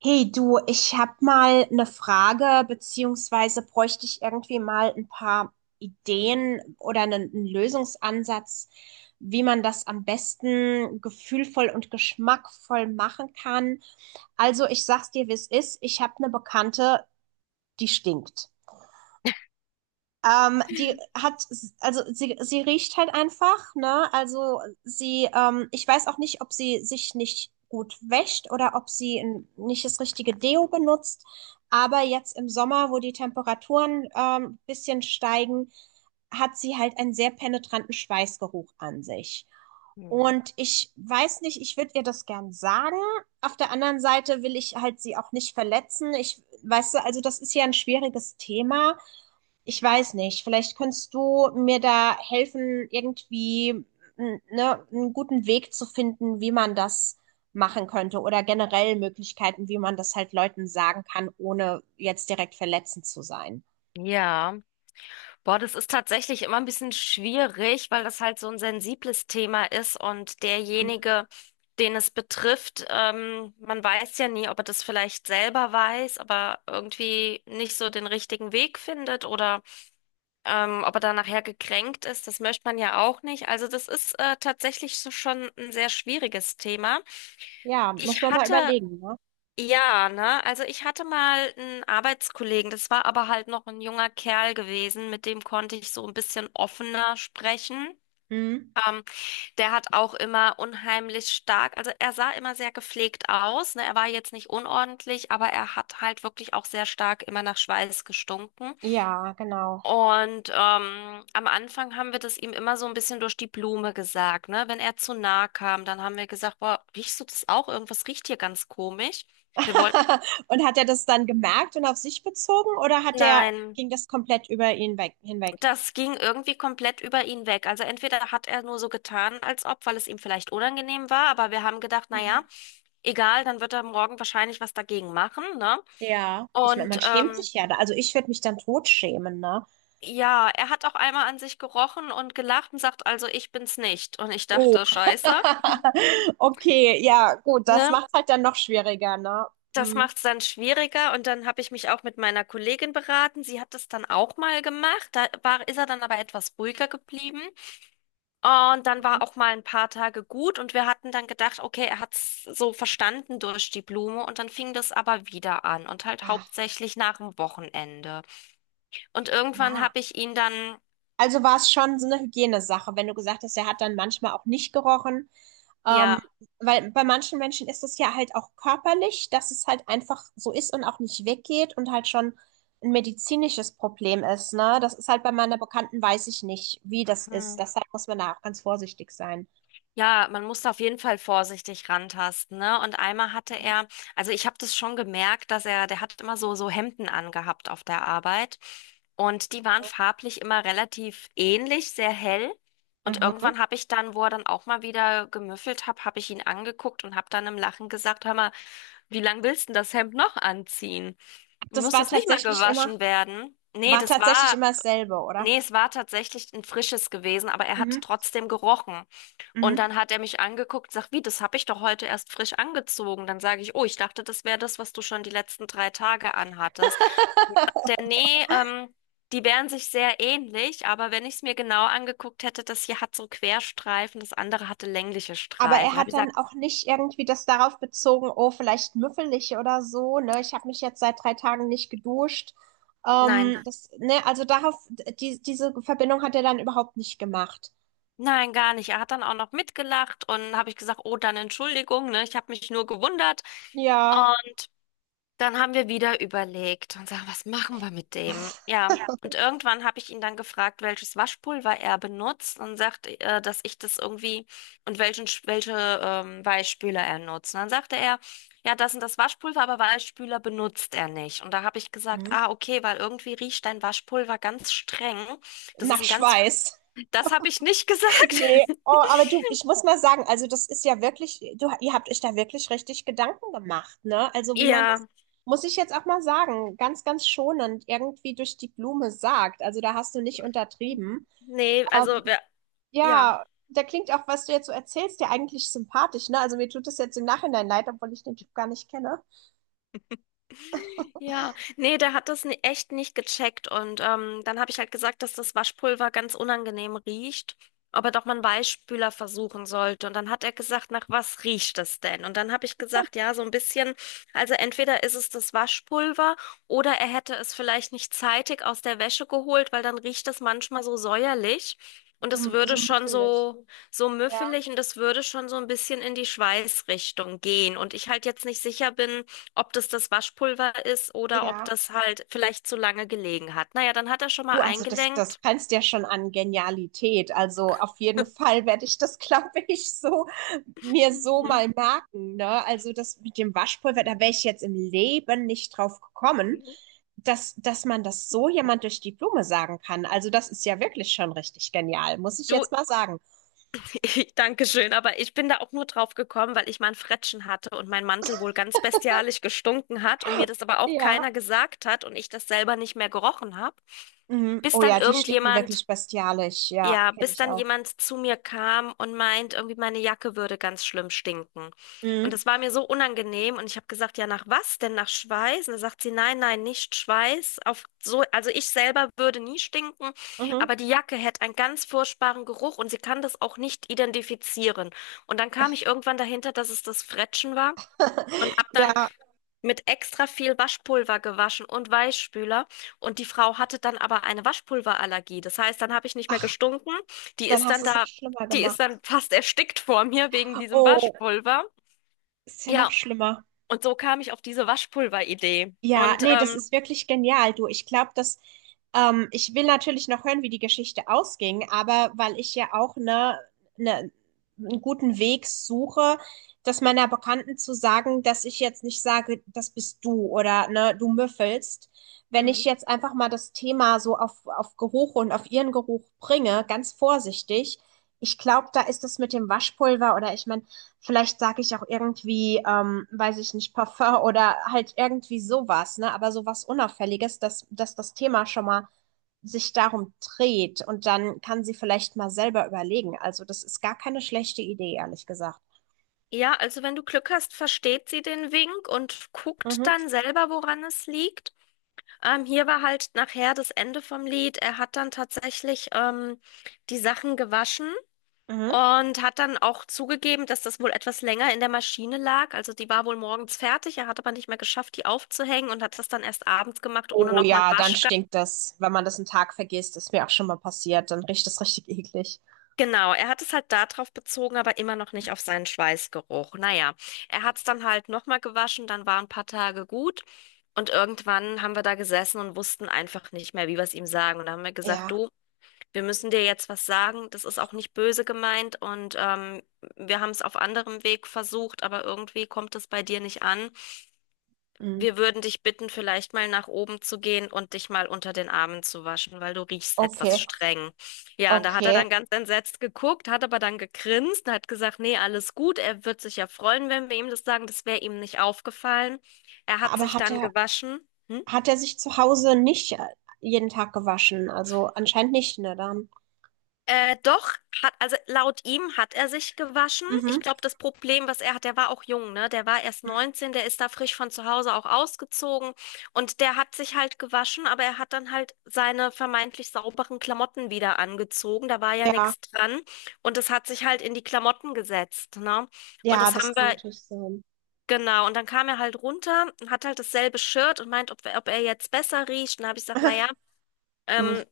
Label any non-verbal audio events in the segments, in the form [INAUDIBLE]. Hey du, ich habe mal eine Frage, beziehungsweise bräuchte ich irgendwie mal ein paar Ideen oder einen Lösungsansatz, wie man das am besten gefühlvoll und geschmackvoll machen kann. Also ich sag's dir, wie es ist. Ich habe eine Bekannte, die stinkt. Die hat, also sie riecht halt einfach, ne? Also sie, ich weiß auch nicht, ob sie sich nicht gut wäscht oder ob sie nicht das richtige Deo benutzt. Aber jetzt im Sommer, wo die Temperaturen ein bisschen steigen, hat sie halt einen sehr penetranten Schweißgeruch an sich. Hm. Und ich weiß nicht, ich würde ihr das gern sagen. Auf der anderen Seite will ich halt sie auch nicht verletzen. Ich, weißt du, also das ist ja ein schwieriges Thema. Ich weiß nicht, vielleicht kannst du mir da helfen, irgendwie ne, einen guten Weg zu finden, wie man das machen könnte oder generell Möglichkeiten, wie man das halt Leuten sagen kann, ohne jetzt direkt verletzend zu sein. Ja, boah, das ist tatsächlich immer ein bisschen schwierig, weil das halt so ein sensibles Thema ist und derjenige, den es betrifft, man weiß ja nie, ob er das vielleicht selber weiß, aber irgendwie nicht so den richtigen Weg findet oder ob er da nachher gekränkt ist, das möchte man ja auch nicht. Also das ist tatsächlich so schon ein sehr schwieriges Thema. Ja, muss Ich man mal hatte überlegen, ne? Ja, ne? Also ich hatte mal einen Arbeitskollegen, das war aber halt noch ein junger Kerl gewesen, mit dem konnte ich so ein bisschen offener sprechen. Hm? Ähm, Der hat auch immer unheimlich stark, also er sah immer sehr gepflegt aus, ne? Er war jetzt nicht unordentlich, aber er hat halt wirklich auch sehr stark immer nach Schweiß gestunken. Ja, genau. Und am Anfang haben wir das ihm immer so ein bisschen durch die Blume gesagt, ne? Wenn er zu nah kam, dann haben wir gesagt, boah, riechst du das auch? Irgendwas riecht hier ganz komisch. Wir wollten [LAUGHS] Und hat er das dann gemerkt und auf sich bezogen oder hat er, Nein, ging das komplett über ihn weg, hinweg? das ging irgendwie komplett über ihn weg. Also entweder hat er nur so getan, als ob, weil es ihm vielleicht unangenehm war, aber wir haben gedacht, na Hm. ja, egal, dann wird er morgen wahrscheinlich was dagegen machen, ne? Ja, ich meine, Und man schämt sich ja da. Also ich würde mich dann tot schämen, ne? ja, er hat auch einmal an sich gerochen und gelacht und sagt, also ich bin's nicht. Und ich Oh. dachte, Scheiße, [LAUGHS] [LAUGHS] Okay, ja, gut, das ne? macht halt dann noch schwieriger, ne? Das Mhm. macht's dann schwieriger. Und dann habe ich mich auch mit meiner Kollegin beraten. Sie hat das dann auch mal gemacht. Da war, ist er dann aber etwas ruhiger geblieben. Und dann war Mhm. auch mal ein paar Tage gut und wir hatten dann gedacht, okay, er hat's so verstanden durch die Blume und dann fing das aber wieder an und halt Ach, hauptsächlich nach dem Wochenende. Und irgendwann ja. habe ich ihn dann, Also war es schon so eine Hygienesache, wenn du gesagt hast, er hat dann manchmal auch nicht gerochen. Ähm, ja. weil bei manchen Menschen ist es ja halt auch körperlich, dass es halt einfach so ist und auch nicht weggeht und halt schon ein medizinisches Problem ist, ne? Das ist halt bei meiner Bekannten, weiß ich nicht, wie das ist. hm, Deshalb muss man da auch ganz vorsichtig sein. Ja, man muss da auf jeden Fall vorsichtig rantasten, ne? Mhm. Also ich habe das schon gemerkt, dass er, der hat immer so Hemden angehabt auf der Arbeit und die waren farblich immer relativ ähnlich, sehr hell. Und Mhm. irgendwann habe ich dann, wo er dann auch mal wieder gemüffelt hat, habe ich ihn angeguckt und habe dann im Lachen gesagt, hör mal, wie lang willst du denn das Hemd noch anziehen? Das Muss das nicht mal gewaschen werden? War tatsächlich immer dasselbe, oder? Nee, es war tatsächlich ein frisches gewesen, aber er Mhm. hat trotzdem gerochen. Und Mhm. dann hat er mich angeguckt, sagt, wie, das habe ich doch heute erst frisch angezogen. Dann sage ich, oh, ich dachte, das wäre das, was du schon die letzten 3 Tage anhattest. [LAUGHS] Der, nee, ähm, Die wären sich sehr ähnlich, aber wenn ich es mir genau angeguckt hätte, das hier hat so Querstreifen, das andere hatte längliche Aber er Streifen. Da habe hat ich dann gesagt, auch nicht irgendwie das darauf bezogen, oh, vielleicht müffel ich oder so, ne? Ich habe mich jetzt seit drei Tagen nicht geduscht. nein, Das, ne, also darauf, diese Verbindung hat er dann überhaupt nicht gemacht. nein, gar nicht. Er hat dann auch noch mitgelacht und habe ich gesagt, oh, dann Entschuldigung, ne, ich habe mich nur gewundert. Ja, Dann haben wir wieder überlegt und sagen, was machen wir mit dem? Ja, und irgendwann habe ich ihn dann gefragt, welches Waschpulver er benutzt und sagt, dass ich das irgendwie und welche Weichspüler er nutzt. Und dann sagte er, ja, das sind das Waschpulver, aber Weichspüler benutzt er nicht. Und da habe ich gesagt, mhm. ah, okay, weil irgendwie riecht dein Waschpulver ganz streng. Das ist Nach ein ganz, Schweiß. das habe ich nicht gesagt. Nee, oh, [LAUGHS] aber du, ich muss mal sagen, also das ist ja wirklich, du, ihr habt euch da wirklich richtig Gedanken gemacht, ne? Also wie man das, Ja, muss ich jetzt auch mal sagen, ganz, ganz schonend irgendwie durch die Blume sagt. Also da hast du nicht untertrieben. nee, Ähm, also wir, ja. ja, da klingt auch, was du jetzt so erzählst, ja eigentlich sympathisch, ne? Also mir tut es jetzt im Nachhinein leid, obwohl ich den Typ gar nicht kenne. Ja, nee, der hat das echt nicht gecheckt und dann habe ich halt gesagt, dass das Waschpulver ganz unangenehm riecht, ob er doch mal einen Weichspüler versuchen sollte. Und dann hat er gesagt, nach was riecht es denn? Und dann habe ich gesagt, ja, so ein bisschen, also entweder ist es das Waschpulver oder er hätte es vielleicht nicht zeitig aus der Wäsche geholt, weil dann riecht es manchmal so säuerlich und So, es würde so schon müffelig. so Ja, müffelig und das würde schon so ein bisschen in die Schweißrichtung gehen. Und ich halt jetzt nicht sicher bin, ob das das Waschpulver ist oder ob ja. das halt vielleicht zu lange gelegen hat. Naja, dann hat er schon mal Du, also das eingelenkt. grenzt ja schon an Genialität. Also auf jeden Fall werde ich das, [LAUGHS] glaube ich, so mir so Mhm. mal merken, ne? Also das mit dem Waschpulver, da wäre ich jetzt im Leben nicht drauf gekommen, dass man das so jemand durch die Blume sagen kann. Also das ist ja wirklich schon richtig genial, muss ich Du, jetzt mal sagen. [LAUGHS] Danke schön, aber ich bin da auch nur drauf gekommen, weil ich mal ein Frettchen hatte und mein Mantel wohl ganz bestialisch gestunken hat und mir das aber auch Ja. keiner gesagt hat und ich das selber nicht mehr gerochen habe, Mhm. bis Oh dann ja, die stinken irgendjemand wirklich bestialisch. Ja, Ja, kenne bis ich dann auch. jemand zu mir kam und meint, irgendwie meine Jacke würde ganz schlimm stinken. Und Mhm. das war mir so unangenehm und ich habe gesagt, ja, nach was denn? Nach Schweiß? Und da sagt sie, nein, nein, nicht Schweiß. Auf so, also ich selber würde nie stinken, Mhm. aber die Jacke hätte einen ganz furchtbaren Geruch und sie kann das auch nicht identifizieren. Und dann kam ich irgendwann dahinter, dass es das Frettchen war. Und [LAUGHS] habe dann Ja, Mit extra viel Waschpulver gewaschen und Weichspüler. Und die Frau hatte dann aber eine Waschpulverallergie. Das heißt, dann habe ich nicht mehr ach, gestunken. Die dann ist hast dann du es noch da, schlimmer Die ist gemacht. dann fast erstickt vor mir wegen diesem Oh, Waschpulver. ist ja noch Ja, schlimmer. und so kam ich auf diese Waschpulveridee. Ja, Und nee, das ist wirklich genial, du. Ich glaube, dass ich will natürlich noch hören, wie die Geschichte ausging, aber weil ich ja auch ne, einen guten Weg suche, das meiner Bekannten zu sagen, dass ich jetzt nicht sage, das bist du oder ne, du müffelst. Wenn hm. ich jetzt einfach mal das Thema so auf Geruch und auf ihren Geruch bringe, ganz vorsichtig, ich glaube, da ist das mit dem Waschpulver oder ich meine, vielleicht sage ich auch irgendwie, weiß ich nicht, Parfum oder halt irgendwie sowas, ne? Aber sowas Unauffälliges, dass das Thema schon mal sich darum dreht und dann kann sie vielleicht mal selber überlegen. Also das ist gar keine schlechte Idee, ehrlich gesagt. Ja, also wenn du Glück hast, versteht sie den Wink und guckt Mhm, dann selber, woran es liegt. Hier war halt nachher das Ende vom Lied. Er hat dann tatsächlich die Sachen gewaschen. mhm. Und hat dann auch zugegeben, dass das wohl etwas länger in der Maschine lag. Also die war wohl morgens fertig. Er hat aber nicht mehr geschafft, die aufzuhängen und hat das dann erst abends gemacht, ohne Oh nochmal einen ja, dann Waschgang. stinkt das, wenn man das einen Tag vergisst, ist mir auch schon mal passiert, dann riecht das richtig eklig. Genau, er hat es halt darauf bezogen, aber immer noch nicht auf seinen Schweißgeruch. Naja, er hat es dann halt nochmal gewaschen, dann waren ein paar Tage gut. Und irgendwann haben wir da gesessen und wussten einfach nicht mehr, wie wir es ihm sagen. Und dann haben wir gesagt, Ja, du, wir müssen dir jetzt was sagen. Das ist auch nicht böse gemeint und wir haben es auf anderem Weg versucht, aber irgendwie kommt es bei dir nicht an. mhm. Wir würden dich bitten, vielleicht mal nach oben zu gehen und dich mal unter den Armen zu waschen, weil du riechst etwas Okay, streng. Ja, und da hat er okay. dann ganz entsetzt geguckt, hat aber dann gegrinst und hat gesagt, nee, alles gut. Er wird sich ja freuen, wenn wir ihm das sagen. Das wäre ihm nicht aufgefallen. Er hat Aber sich dann gewaschen. Hm? hat er sich zu Hause nicht jeden Tag gewaschen. Also anscheinend nicht, ne, dann. Doch, hat, also laut ihm hat er sich gewaschen. Ich Mhm. glaube, das Problem, was er hat, der war auch jung, ne? Der war erst Mhm. 19, der ist da frisch von zu Hause auch ausgezogen und der hat sich halt gewaschen, aber er hat dann halt seine vermeintlich sauberen Klamotten wieder angezogen. Da war ja Ja, nichts dran und das hat sich halt in die Klamotten gesetzt, ne? Und ja, das das haben kann wir, natürlich sein. genau. Und dann kam er halt runter und hat halt dasselbe Shirt und meint, ob er jetzt besser riecht. Und da habe ich gesagt, [LAUGHS] naja, ähm,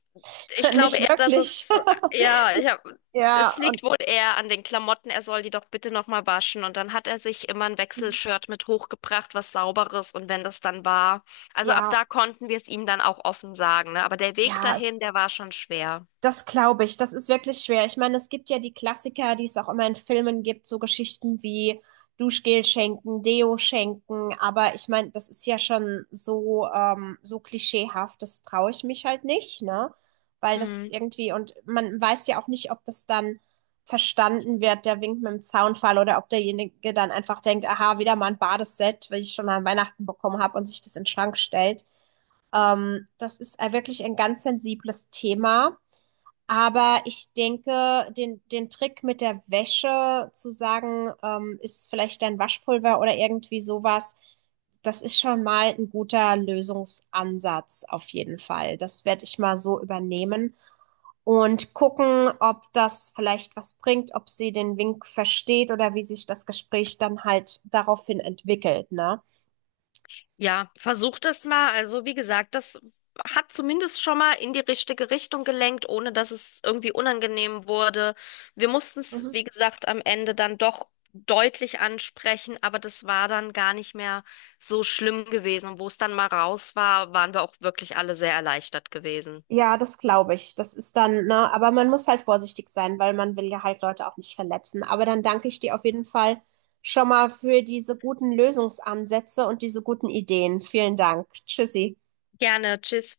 ich glaube Nicht eher, dass wirklich. es, ja, ich hab, [LAUGHS] es Ja, und liegt wohl eher an den Klamotten. Er soll die doch bitte nochmal waschen. Und dann hat er sich immer ein Wechselshirt mit hochgebracht, was Sauberes. Und wenn das dann war, also ab ja, da konnten wir es ihm dann auch offen sagen, ne? Aber der Weg ja, dahin, es der war schon schwer. das glaube ich, das ist wirklich schwer. Ich meine, es gibt ja die Klassiker, die es auch immer in Filmen gibt, so Geschichten wie Duschgel schenken, Deo schenken, aber ich meine, das ist ja schon so, so klischeehaft, das traue ich mich halt nicht, ne? Weil das Hm. irgendwie, und man weiß ja auch nicht, ob das dann verstanden wird, der Wink mit dem Zaunfall, oder ob derjenige dann einfach denkt, aha, wieder mal ein Badeset, weil ich schon an Weihnachten bekommen habe und sich das in den Schrank stellt. Das ist wirklich ein ganz sensibles Thema. Aber ich denke, den Trick mit der Wäsche zu sagen, ist vielleicht dein Waschpulver oder irgendwie sowas, das ist schon mal ein guter Lösungsansatz auf jeden Fall. Das werde ich mal so übernehmen und gucken, ob das vielleicht was bringt, ob sie den Wink versteht oder wie sich das Gespräch dann halt daraufhin entwickelt, ne? Ja, versuch das mal. Also, wie gesagt, das hat zumindest schon mal in die richtige Richtung gelenkt, ohne dass es irgendwie unangenehm wurde. Wir mussten Mhm. es, wie gesagt, am Ende dann doch deutlich ansprechen, aber das war dann gar nicht mehr so schlimm gewesen. Und wo es dann mal raus war, waren wir auch wirklich alle sehr erleichtert gewesen. Ja, das glaube ich. Das ist dann, ne, aber man muss halt vorsichtig sein, weil man will ja halt Leute auch nicht verletzen. Aber dann danke ich dir auf jeden Fall schon mal für diese guten Lösungsansätze und diese guten Ideen. Vielen Dank. Tschüssi. Gerne, tschüss.